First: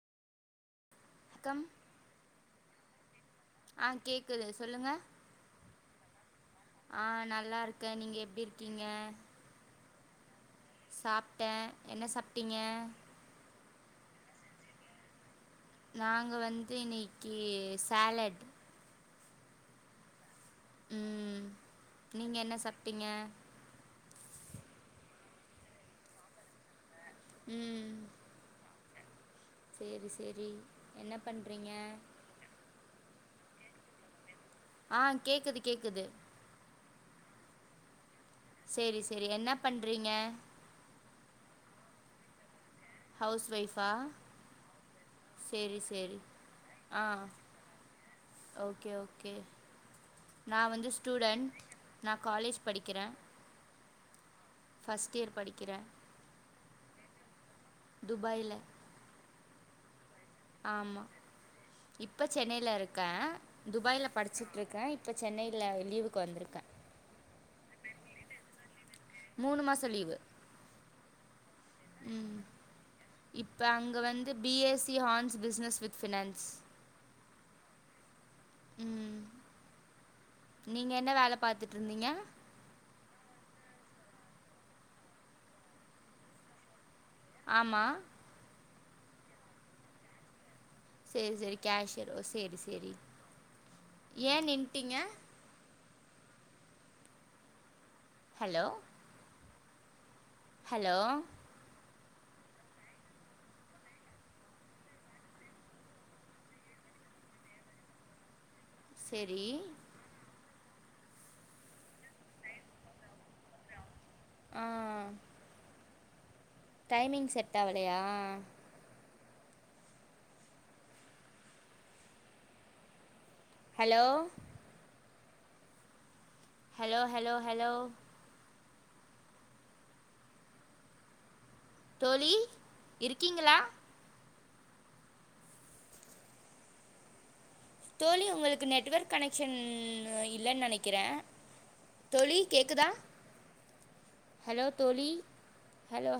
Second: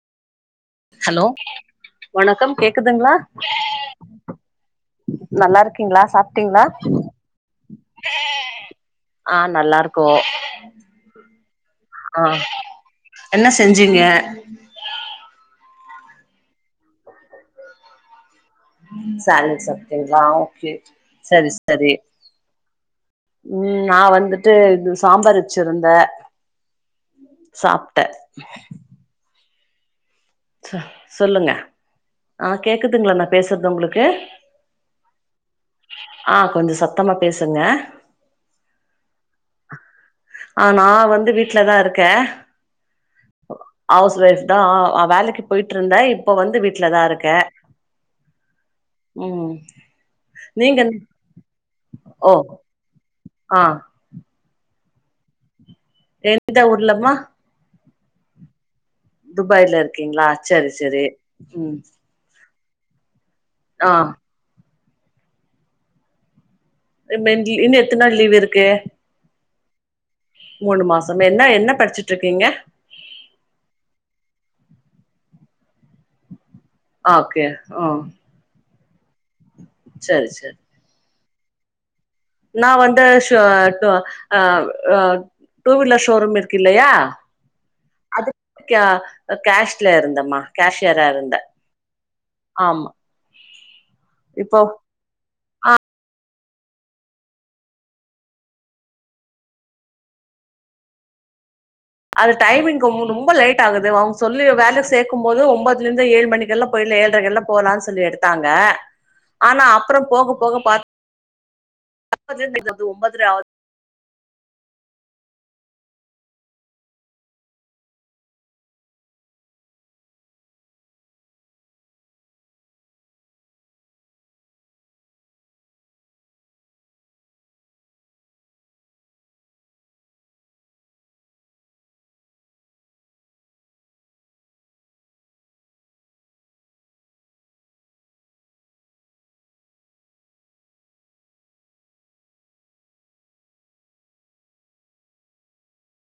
hello வணக்கம் வணக்கம் கேக்குதுங்களா ஆ கேக்குது சொல்லுங்க ங்களா சா ஆ நல்லாருக்கே நீங்க எப்டி இருக்கீங்க கோ சாப்ட்டே என்ன சாப்ட்டீங்க செஞ்சுங்க நாங்க வந்து இன்னைக்கு சாலட் சாலட் சாப்டீங்களா செ ம் சரி சரி நீங்க என்ன சாப்ட்டீங்க ம் நா வந் வந்துட்டு இது சாம்பார் வச்சிருந்த ம் சாப்ட சேரி சே சொ சொல்லுங்க ஆ கேக்குதுங்கள நா பேசுறது உங்களுக்கு ஆ கேக்குது கேக்குது த்தமா பேசுங்க செரி செரி என்ன பண்றீங்க து வீட்டுல தான் இருக்க ஹவுஸ் ஹவுஸ் வைஃப் தா ஆ ஆ வேலைக் செரி செரி ஆ ஓகே ஓகே ம் நா நீங்க வந்து ஸ்டூடண்ட் நா ஓ காலேஜ் படிக்கிறேன் ஆ ஃபர்ஸ்ட் இயர் படிக்கிறேன் எந்த ஊர்லமா துபாயில துபாய்ல இருக் கீங்களா செரி செரி ம் ல இருக்கேன் ஆ துபாய்ல படிச்சிட்ருக்கேன் இப்ப சென்னையில லீவுக்கு வந்திருக்கேன் [unintelligible] இன்னும் எத்தன் நாள் லீவ் இருக்கு மூணு மாசோ லீவு மூணு மாசம் என்ன என்ன படிச்சுட்டு ம் இருக்கீங்க இப்ப அங்க வந்து B S C hons business with finance okay ம் ம் சரி சரி நீங்க என்ன வேலப் பாத்துட்டுருந்தீங்க நா வந்து ஷோ டோ அ அ டூ வீலர் ஷோரூம் இருக்கு இல்லையா ஆமா கா அ கேஷ்ட்ல இருந்தேம்மா செரி செரி கேஷ்யர் ஓ சேரி ஆமா சேரி ஏன் இப்போ நின்ட்டீங்க ஹலோ ஹலோ அது டைமிங்க்கு மூ ரொம்ப லேட் ஆகுது வ அவங்க சொல்லி வேல சேக்கும் போது ஒம்போதுலந்து ஏழு மணிக்கெல்லா போயிட்லா ஏழரைக்க எல்லா போலான் சொல்லி எடுத்தாங்க சேரி ஆனா அப்புறோம் போகப் போக பாத் [unintelligible] ஒம்பதர ஆவுது ஆ டைமிங் செட் ஆவலையா ஹலோ ஹலோ ஹலோ ஹலோ தோழி இருக்கீங்களா தோழி உங்களுக்கு நெட்வொர்க் கனெக்ஷன் இல்லன்னு நெனைக்கிறே தோழி கேக்குதா ஹலோ தோழி ஹலோ